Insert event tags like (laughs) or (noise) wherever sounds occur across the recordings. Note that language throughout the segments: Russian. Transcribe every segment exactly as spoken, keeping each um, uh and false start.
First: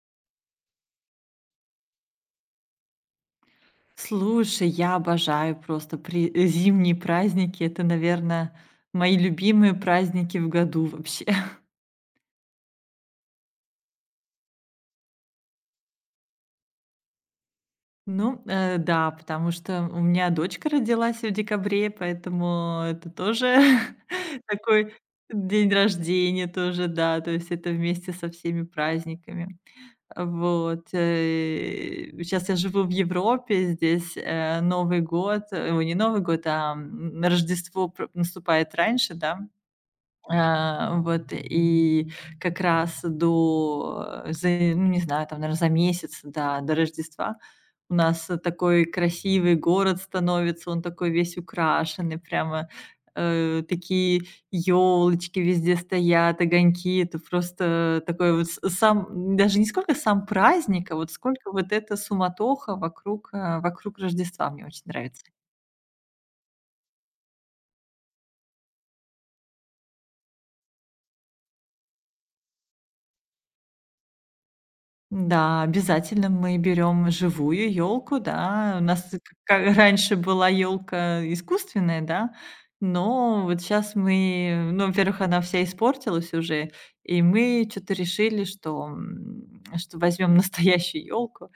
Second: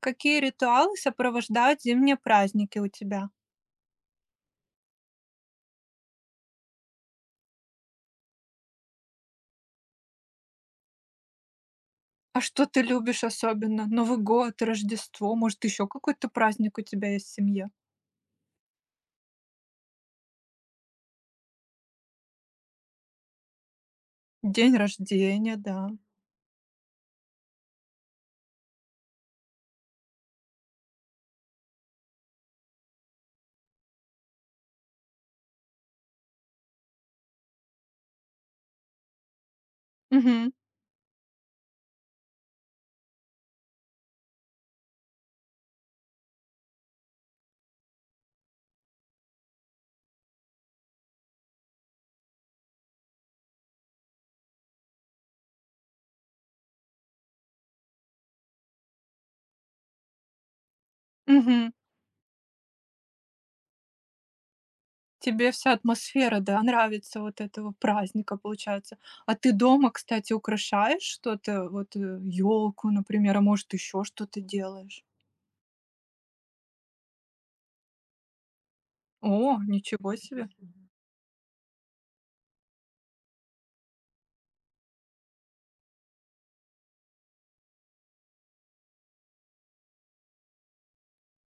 Какие ритуалы сопровождают зимние праздники у тебя? Слушай, я обожаю просто при э, зимние праздники. Это, наверное, мои любимые праздники в году вообще. (laughs) А что ты любишь особенно? Новый год, Рождество, может, еще какой-то праздник у тебя есть в семье? Ну, э, да, потому что у меня дочка родилась в декабре, поэтому это тоже (laughs) День такой рождения, день да. рождения тоже, да, то есть это вместе со всеми праздниками. Вот. Сейчас я живу в Европе, здесь э, Новый год, э, ой, не Новый год, а м, Рождество пр- наступает раньше, да. Мгм, А, вот, и как раз до, э, за, ну, не знаю, там, наверное, за месяц, до до Рождества у нас, э, такой красивый город становится, он такой весь украшенный, прямо, э, такие елочки везде стоят, огоньки. Это просто такой вот с сам даже не сколько сам праздник, а вот сколько мгм. вот эта суматоха вокруг, э, вокруг Рождества мне очень нравится. Тебе вся атмосфера, да, нравится вот этого праздника, получается. А ты дома, кстати, украшаешь что-то? Вот елку, например, а может, еще что-то делаешь? Да, обязательно мы берем живую елку, да. У нас и О, как ничего раньше себе. была елка искусственная, да, но вот сейчас мы, ну, во-первых, она вся испортилась уже, и мы что-то решили, что, м, что возьмем (laughs) настоящую елку.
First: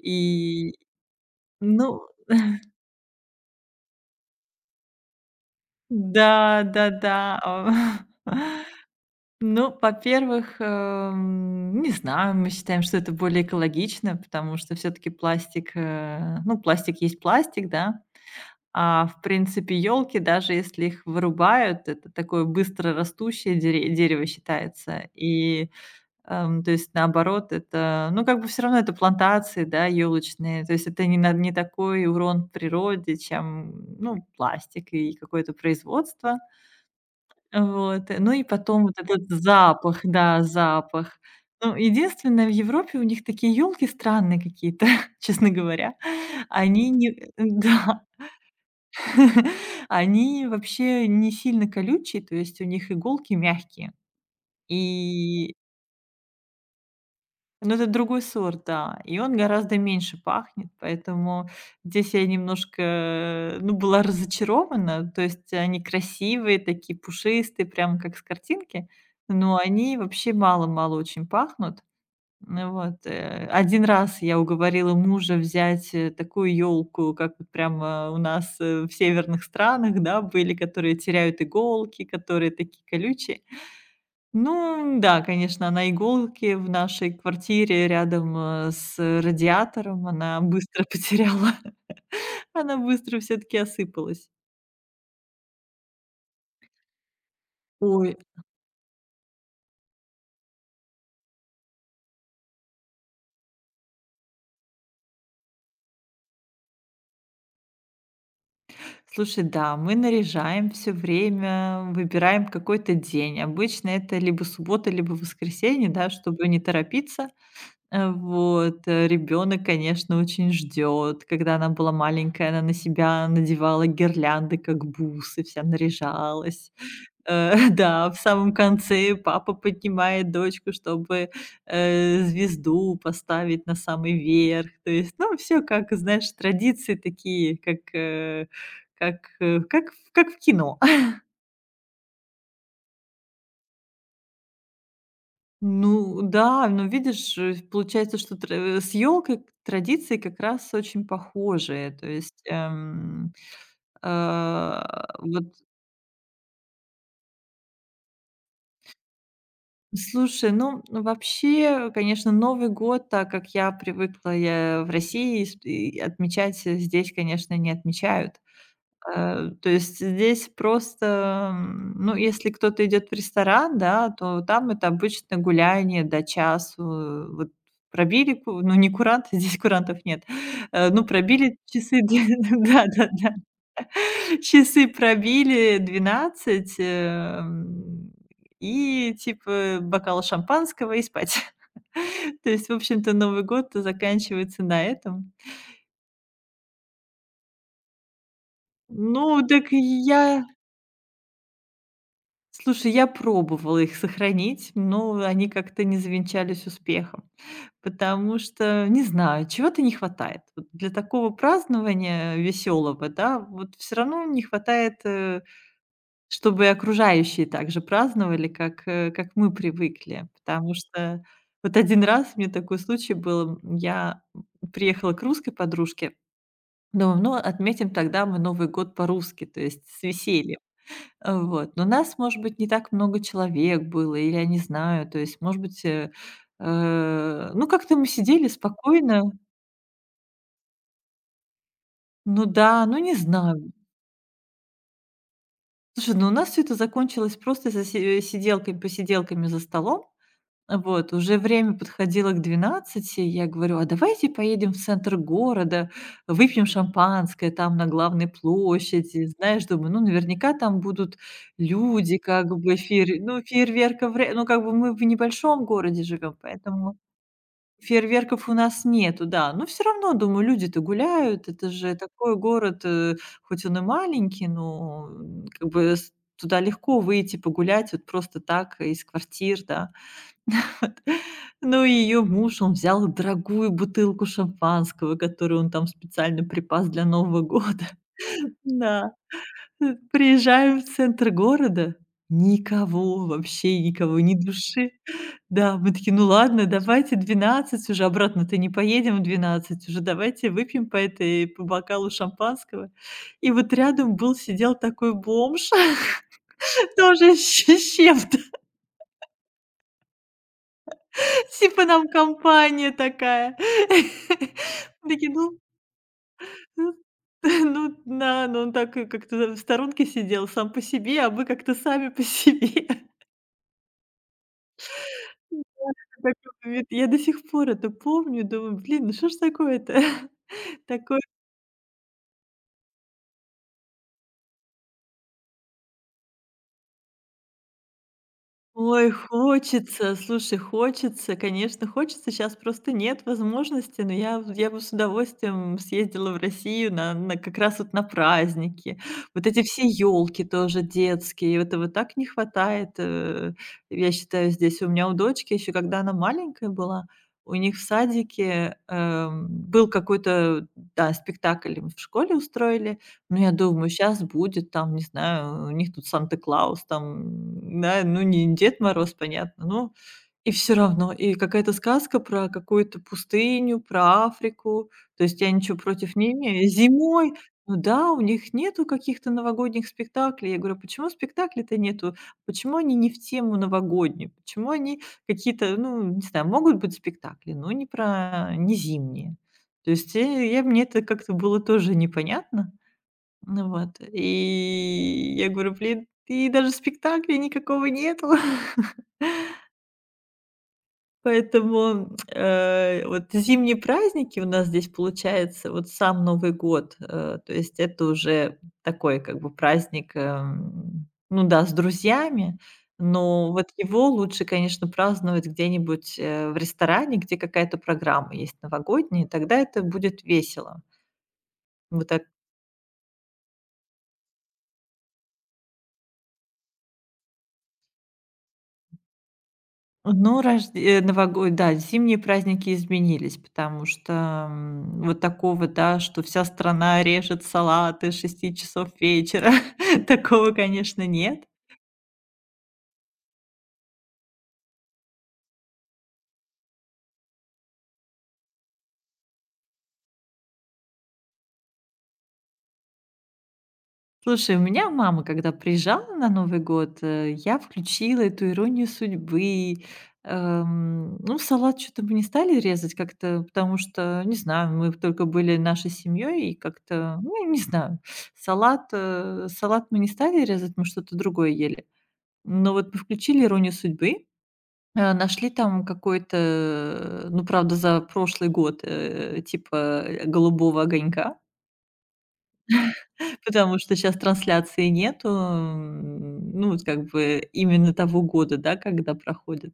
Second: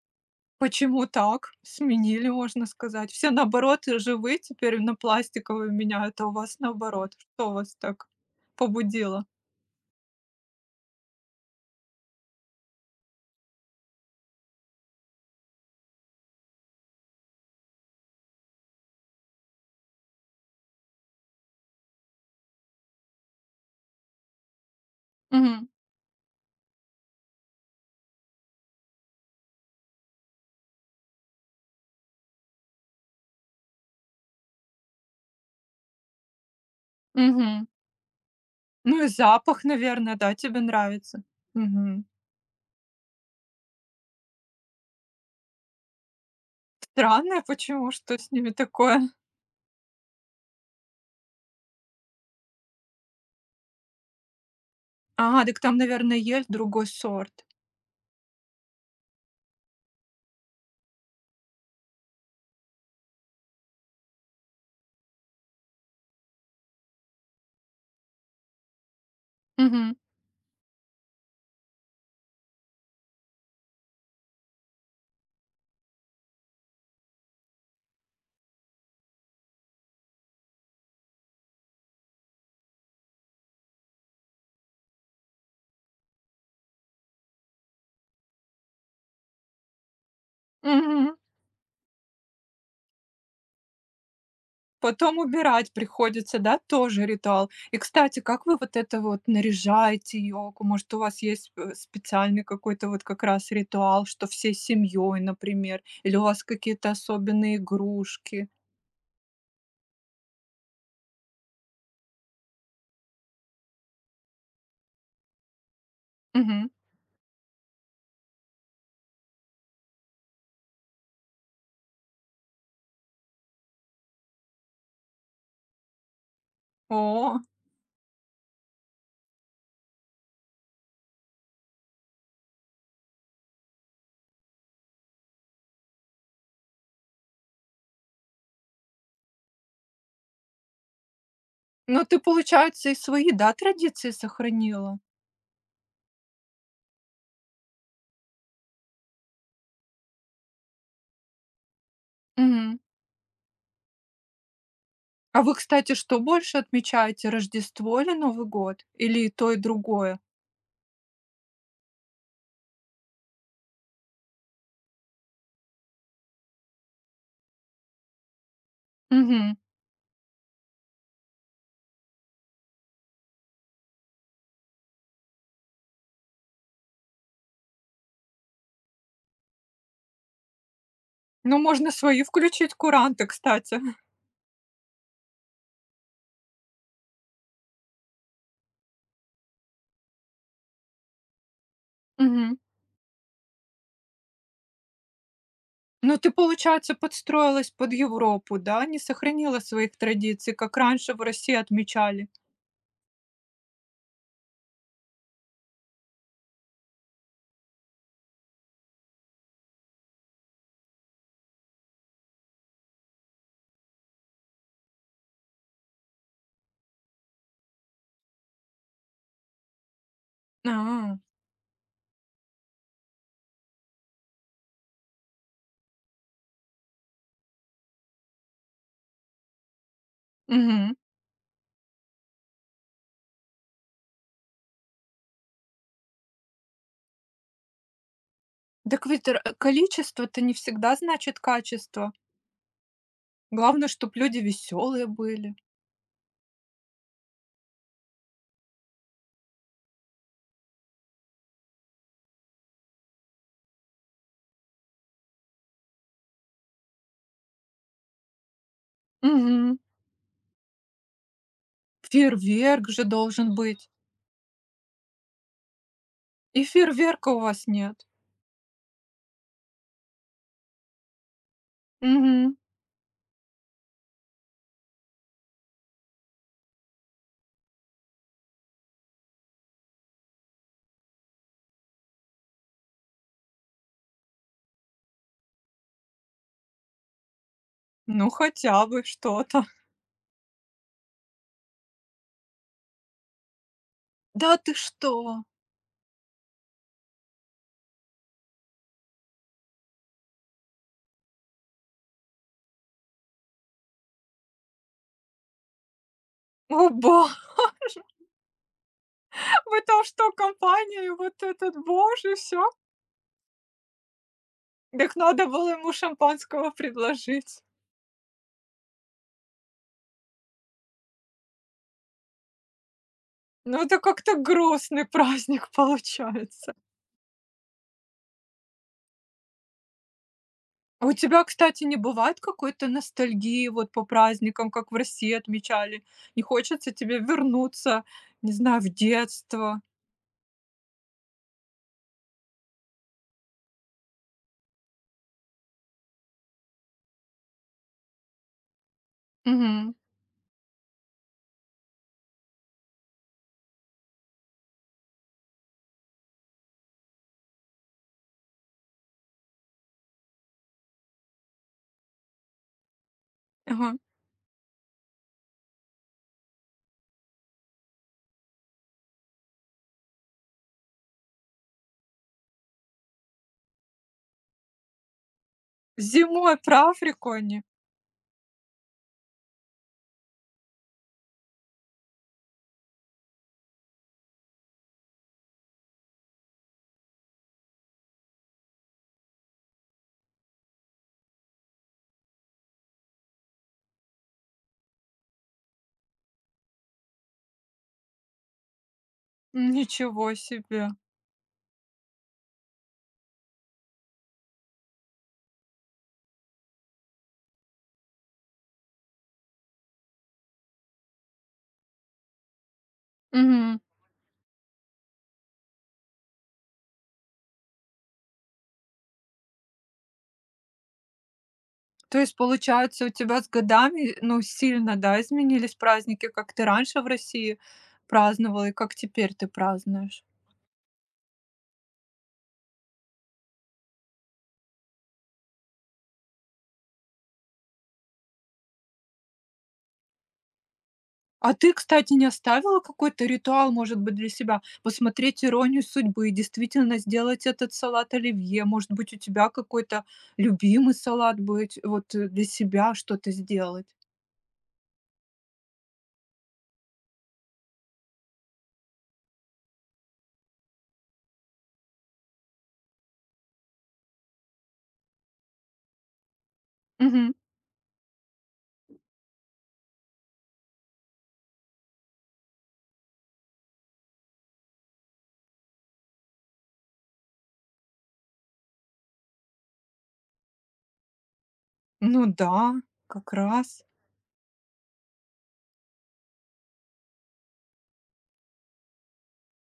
И, Почему так? ну, Сменили, можно сказать. Все, наоборот, живы теперь на пластиковые меняют, а у вас да, да, наоборот. да, Что вас так а, (laughs) побудило? ну, во-первых, эм, не знаю, мы считаем, что это более экологично, потому что все-таки пластик, э, ну, пластик есть пластик, да. А, в принципе, елки, даже если их вырубают, это такое быстрорастущее дере дерево считается. Мгм, И, эм, то есть, наоборот, это, ну, как бы все равно это плантации, да, елочные. То есть это не на не такой урон природе, чем, ну, пластик и какое-то производство. мгм. Вот. Ну и потом вот Ну и этот запах, запах, наверное, да, да, тебе запах. нравится? Ну, Мгм. единственное, в Европе у них такие елки странные какие-то, (laughs) честно говоря. Они не (laughs) Странно, почему, да. что с ними такое? (laughs) Они вообще не сильно колючие, то есть у них иголки мягкие. А, И так там, наверное, есть другой сорт. ну, это другой сорт, да. И он гораздо меньше пахнет, поэтому здесь я немножко, ну, была разочарована. То есть они красивые, такие пушистые, прям как с картинки, но Мгм, они вообще мало-мало очень пахнут. Ну вот, э, один раз я уговорила мужа взять, э, такую елку, как вот прямо у нас, э, в северных странах, да, были, которые теряют иголки, которые такие колючие. Ну да, конечно, она иголки в нашей квартире рядом, э, с радиатором, она быстро (laughs) мгм. потеряла, она быстро все таки осыпалась. Потом убирать приходится, да, тоже ритуал. И, Ой, кстати, как вы вот это вот наряжаете елку? Может, у вас есть, э, специальный какой-то вот как раз ритуал, что всей семьей, например, или у вас какие-то особенные игрушки? слушай, да, мы наряжаем все время, выбираем какой-то день. Обычно это либо суббота, либо воскресенье, да, чтобы не Мгм. торопиться. Э, вот, э, ребёнок, конечно, очень ждет. Когда она была маленькая, она на себя надевала гирлянды, как бусы, вся наряжалась. О, Э, (laughs) да, в самом конце папа поднимает дочку, чтобы, э, звезду поставить на самый верх. То есть, ну, все, как, знаешь, традиции такие, как, э, как, э, как в как в кино. ну ты, получается, и свои, да, традиции сохранила? Ну да, но видишь, э, получается, что тр э, с елкой традиции как раз очень похожие. То есть, Мгм. эм, а, А вот, вы, кстати, что больше отмечаете, Рождество или Новый год? Или и то, и другое? слушай, ну, ну, вообще, конечно, Новый год, так как я привыкла, я в России, и с и отмечать, э, здесь, конечно, не отмечают. Э, Мгм. То есть здесь просто, м, ну, если кто-то идет в ресторан, да, то там это обычно гуляние до часу. Э, вот, пробили ку ну, не куранты, (laughs) здесь курантов нет. Э, ну, Ну, пробили можно часы свои дв включить куранты, да-да-да. кстати. (laughs) (laughs) Часы пробили двенадцать, эм, и типа бокал шампанского и спать. (laughs) То Мгм. есть, в общем-то, Новый год заканчивается на этом. Ну, ты, получается, подстроилась под Европу, да? Не Ну, сохранила так своих я традиций, как раньше в России отмечали. Слушай, я пробовала их сохранить, но они как-то не завенчались успехом, потому что, не знаю, чего-то не хватает. Вот для такого празднования веселого, да, вот все равно не хватает, э, чтобы и окружающие также праздновали, как, э, как мы привыкли. Потому А, что вот один раз у меня такой случай был, м, я приехала к русской подружке, думаю, ну, отметим тогда мы Новый год по-русски, то есть с весельем. мгм. Э, вот. Но нас, может быть, не так много человек было, или я не знаю. То есть, может быть, э, э, ну, как-то мы сидели Так ведь спокойно. р- э, количество-то не всегда значит качество. Ну да, ну не знаю. Главное, чтобы люди веселые были. Слушай, ну у нас все это закончилось просто за се э, сиделками посиделками за столом. Вот, уже время подходило к двенадцати. Я говорю: "А давайте поедем в центр города, выпьем шампанское там на главной площади". Знаешь, Мгм. думаю, ну, наверняка там будут люди, как бы Фейерверк же фейер ну, должен быть. фейерверков, вря ну, как бы мы в небольшом городе живем, И поэтому фейерверка у вас нет. фейерверков у нас нету, да. Но все равно, думаю, люди-то гуляют, это же такой Мгм. город, э, хоть он и маленький, но, м, как бы с туда легко выйти погулять вот просто так из квартир, да. Ну и ее муж, он взял дорогую бутылку шампанского, которую он там специально припас для Нового года. (laughs) Ну, хотя бы Да. что-то. Э, приезжаем в центр города — никого, вообще никого, ни Да ты души. что? Да, мы такие: "Ну ладно, давайте, двенадцать уже, обратно-то не поедем, в двенадцать уже, давайте выпьем по этой по бокалу шампанского". И вот рядом был, сидел такой бомж, О, (laughs) бо- тоже щ с чем-то, (laughs) Вы там что, компания и вот (laughs) этот типа нам боже, все? компания такая. (laughs) Мы Так такие: надо "Ну". было ему шампанского Ну, (laughs) предложить. ну да, но он так и как-то в сторонке сидел сам по себе, а мы как-то сами по себе. Ну, это как-то грустный (laughs) (laughs) праздник Так вот, получается. ведь я до сих пор это помню, думаю: "Блин, ну что ж такое-то?" (laughs) А у Такое. тебя, кстати, не бывает какой-то ностальгии вот по праздникам, как в России отмечали? Не хочется тебе вернуться, не знаю, в Ой, детство? хочется, слушай, хочется, конечно, хочется. Сейчас просто нет возможности, но я я бы с удовольствием съездила в Россию на на как раз вот на праздники. Вот эти все Мгм. елки тоже детские, этого так не хватает, э, я считаю, здесь. У меня у дочки еще, когда она маленькая была, у них в садике, эм, был какой-то, да, спектакль им в школе устроили, ну, я думаю, Ага. сейчас будет там, не знаю, у них тут Санта-Клаус там, да, ну, не Дед Мороз, понятно, ну и все равно. И какая-то сказка про какую-то пустыню, про Африку. То есть я ничего против не Зимой имею. про Африку Зимой, они? ну да, у них нету каких-то новогодних спектаклей. Я говорю: а "Почему спектаклей-то нету? Почему они не в тему новогоднюю? Почему они какие-то, ну, не знаю, могут быть спектакли, но не про не зимние?" То есть, э, я мне это как-то было тоже непонятно. Ну вот, и я говорю: "Блин, и даже спектакля никакого нету". (laughs) Ничего себе. Поэтому, э, вот зимние праздники у нас здесь, получается, вот сам Новый год, э, то есть это уже такой как бы праздник, эм, ну да, с друзьями, но вот Мгм. его лучше, конечно, праздновать где-нибудь, э, в ресторане, где какая-то программа есть новогодняя, и тогда это будет весело. Вот. То есть, получается, у тебя с годами, ну, сильно, да, изменились праздники, как ты раньше в России праздновал и как теперь ты празднуешь? Ну, рожд э, да, зимние праздники изменились, потому что, м, вот такого, да, что вся страна режет салаты с шести часов вечера, (laughs) такого, конечно, нет. А ты, кстати, не оставила какой-то ритуал, может быть, для себя? Посмотреть "Иронию судьбы" и действительно сделать этот салат оливье. Может быть, у тебя какой-то любимый салат будет вот, э, для себя что-то сделать. Слушай, у меня мама, когда приезжала на Новый год, э, я включила эту "Иронию судьбы". Эм, ну, салат что то мы не стали резать как-то, потому что, не знаю, мы только были нашей семьей, и как-то, Мгм. ну, не знаю, салат, э, салат мы не стали резать, мы что-то другое ели. Но вот включили "Иронию судьбы", э, нашли там какой-то, э, ну, правда, за прошлый год, э, типа, э, "Голубого огонька", Ну да, как (laughs) потому раз. что сейчас трансляции нету, м, ну, вот как бы именно того года, да, когда проходит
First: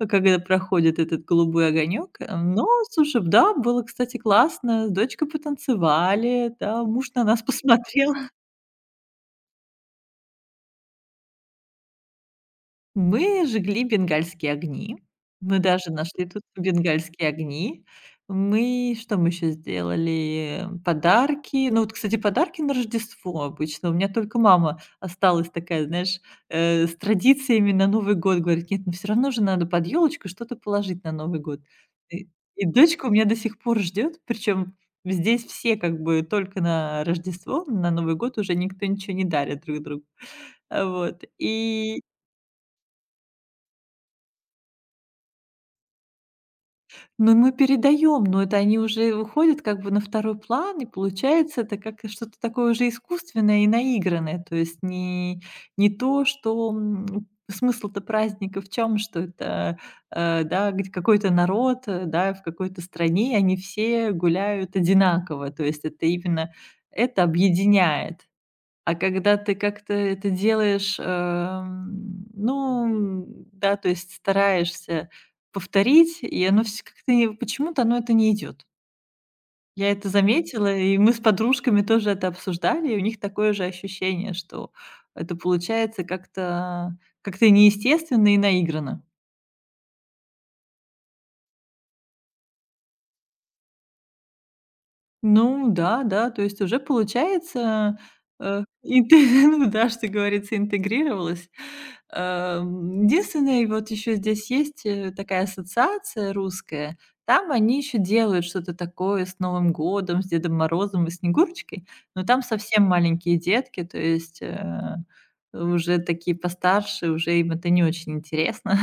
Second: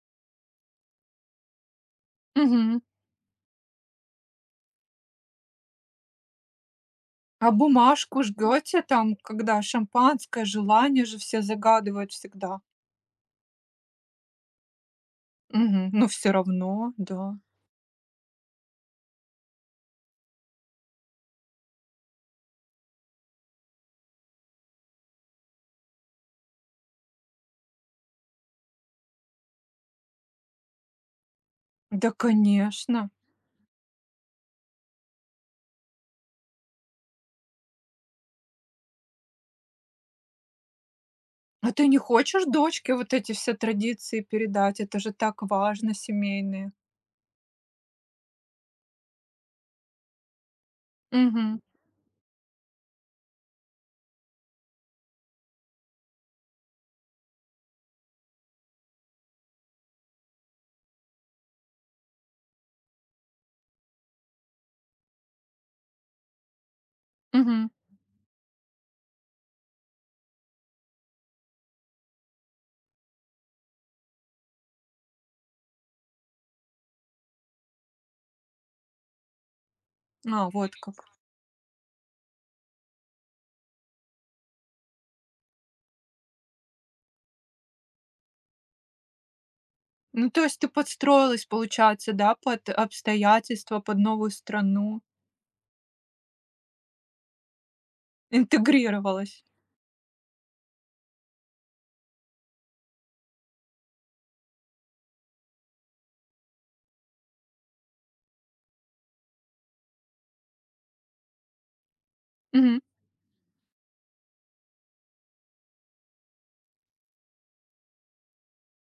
э, когда проходит этот "Голубой огонек". Э, но, Мгм. слушай, да, было, кстати, классно. С дочкой потанцевали, да, муж на нас А (laughs) посмотрел. бумажку жгёте там, когда шампанское, желание же все загадывают всегда? Мы жгли бенгальские огни. Мы Мгм. даже Но нашли всё тут равно, бенгальские да. огни. Мы что мы еще сделали? Подарки. Ну, вот, кстати, подарки на Рождество обычно. У меня только мама осталась такая, знаешь, э, с традициями на Новый год. Говорит: "Нет, ну всё равно же надо под елочку что-то положить на Новый год". Да, И и дочка конечно. у меня до сих пор ждет, причем здесь все как бы только на Рождество, на Новый год уже никто ничего не дарит друг другу. А, вот, А ты не и хочешь дочке вот эти все традиции передать? Это же так важно, семейные. ну, мы передаем, но это они уже уходят как бы на второй план, и Мгм. получается это как что-то такое уже искусственное и наигранное. То есть не, не то, что м, смысл-то праздника в чем, что это э, да, г- какой-то народ, э, да, в какой-то стране, и они все гуляют одинаково. То есть это именно это Мгм. объединяет. А когда ты как-то это делаешь, эм, ну, м, да, то есть стараешься повторить, и оно все как-то и почему-то оно это не идет. Я это А, заметила, вот как. и мы с подружками тоже это обсуждали, и у них такое же ощущение, что это получается как-то как-то неестественно и наигранно. Ну, то есть ты подстроилась, получается, да, под обстоятельства, под новую страну, Ну да, да, то есть уже получается, э, инте интегрировалась. (laughs) ну да, что говорится, интегрировалась. Эм, единственное, вот еще здесь есть, э, такая ассоциация русская. Там они еще делают что-то такое с Новым годом, с Дедом Морозом и Снегурочкой, но там Мгм. совсем маленькие детки, то есть, э, уже такие постарше, уже им это не очень интересно.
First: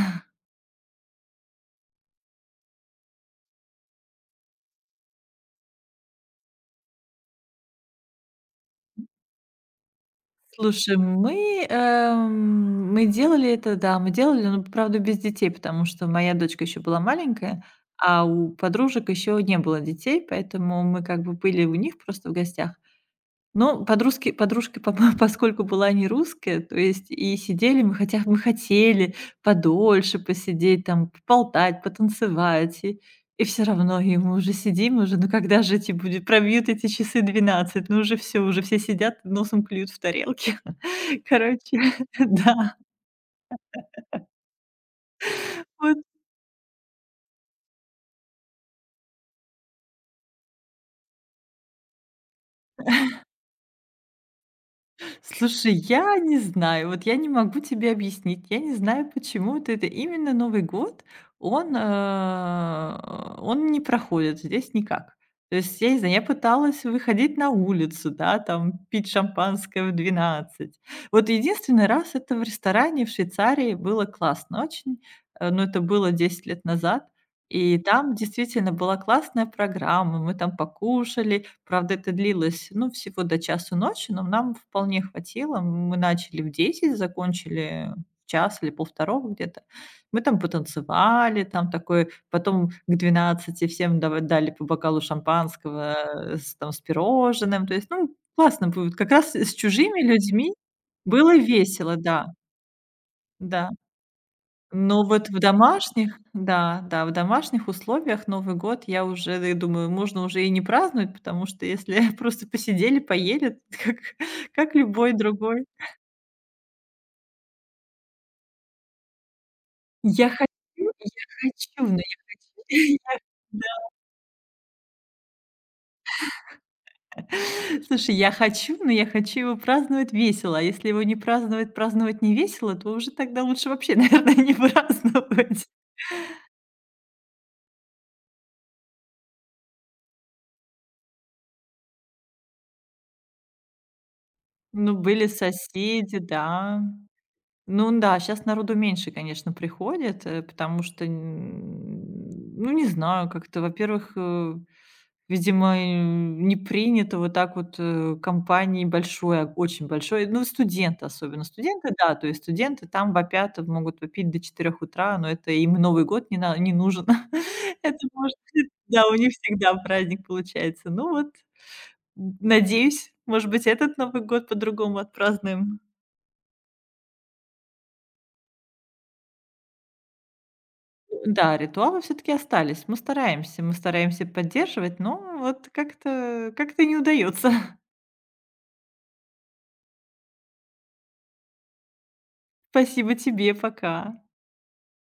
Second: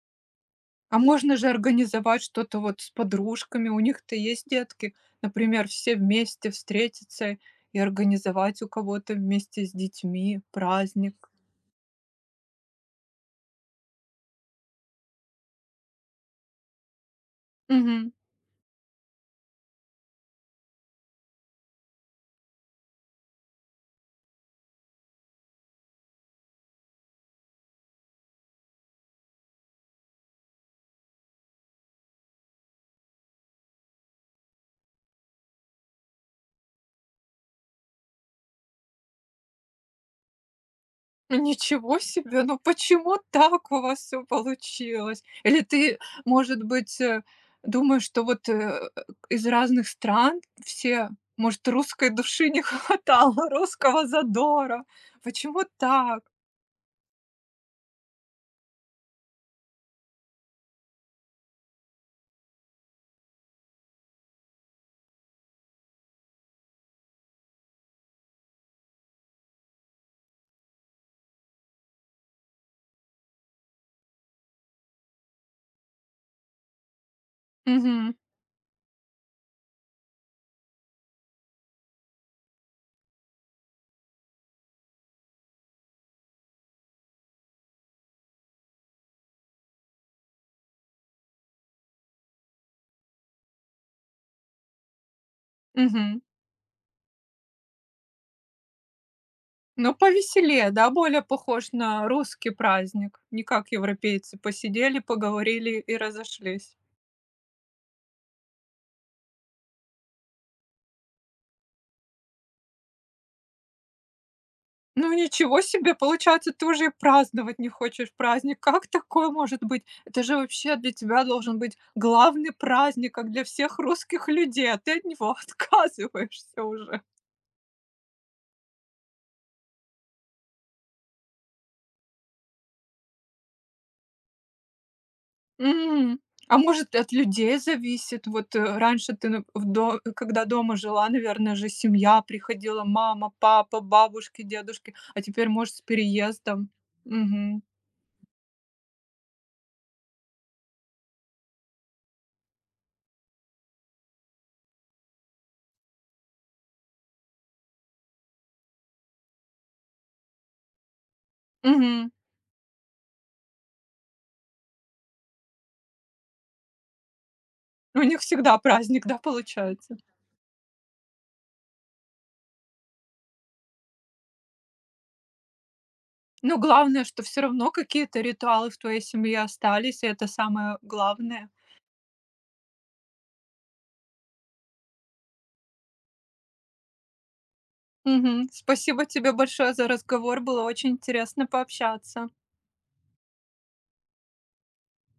А можно же организовать что-то вот с подружками, у них-то есть детки, например, все вместе встретиться и организовать у кого-то вместе с детьми Слушай, праздник. мы, эм, мы делали это, да, мы делали, но, правда, без детей, потому что моя дочка еще была маленькая, Мгм. а у подружек еще не было детей, поэтому мы как бы были у них просто в гостях. Ну, подружки подружка, по (laughs) поскольку была не русская, то есть и сидели мы, хотя мы хотели подольше посидеть, там поболтать, потанцевать, и все равно, и мы уже сидим, уже, ну когда же эти будет пробьют эти часы двенадцать, ну уже все уже все сидят, носом клюют в тарелки. (laughs) Короче, Ничего (laughs) себе! Ну да. почему так у вас все получилось? Или Вот. ты, может быть, э, думаешь, что вот, э, из разных стран все, может, русской души не (laughs) хватало, русского задора? Почему Слушай, я так? не знаю, вот я не могу тебе объяснить. Я не знаю, почему вот это именно Новый год, он, э, он не проходит здесь никак. То есть, я не знаю, я пыталась выходить на улицу, да, там пить шампанское в двенадцать. Вот единственный раз это в ресторане в Швейцарии было классно очень, э, но это было десять лет назад. И Угу, там действительно была классная программа, мы там покушали. Правда, это длилось, ну, всего до часу ночи, но нам вполне хватило. Мы начали в десять, закончили в час или полвторого где-то. Мы там потанцевали, там такой, потом к двенадцати всем дава дали по бокалу шампанского, угу. э, с, там, с пирожным. То есть, ну, классно было. Как раз с Ну, чужими людьми повеселее, да, более было похож весело, на да, русский праздник. Не да. как европейцы: посидели, Ну, вот в поговорили и домашних, разошлись. да, да, в домашних условиях Новый год, я уже и думаю, можно уже и не праздновать, потому что если (laughs) просто посидели, поели, (laughs) как как Ну любой ничего другой. себе! Получается, ты уже и праздновать не хочешь праздник. Как такое может быть? Это Я же хочу, вообще для я тебя должен хочу, быть но я главный праздник, хочу как для всех русских людей, а ты от него (laughs) отказываешься уже. (laughs) слушай, я хочу, но я хочу его праздновать весело, а если его не праздновать, праздновать не весело, то уже тогда лучше вообще, (laughs) наверное, не праздновать. М. А может, от людей зависит? Вот, э, раньше ты нап в до когда дома жила, наверное же, семья приходила: мама, папа, бабушки, дедушки. Ну, А были теперь, может, с соседи, переездом. да. Мгм. Ну да, сейчас народу меньше, конечно, приходит, э, потому что, н ну, не знаю, как-то, во-первых, э, видимо, э, не принято вот так вот, э, компанией большой, а очень большой, ну, студенты особенно. Студенты, Мгм. да, то есть студенты там вопят, могут вопить до четырёх утра, но это им Новый год не на не нужен. (laughs) У Это них может всегда да, праздник, у да, них всегда получается? праздник получается. Ну вот, н надеюсь, может быть, этот Новый год по-другому отпразднуем. Ну, главное, что все равно какие-то ритуалы в твоей семье остались, и это самое главное. Да, ритуалы все таки остались. Мы стараемся, мы стараемся поддерживать, но вот как-то как-то не удается. Мгм. Спасибо тебе большое за разговор. Было очень интересно пообщаться. (laughs) Спасибо тебе, пока.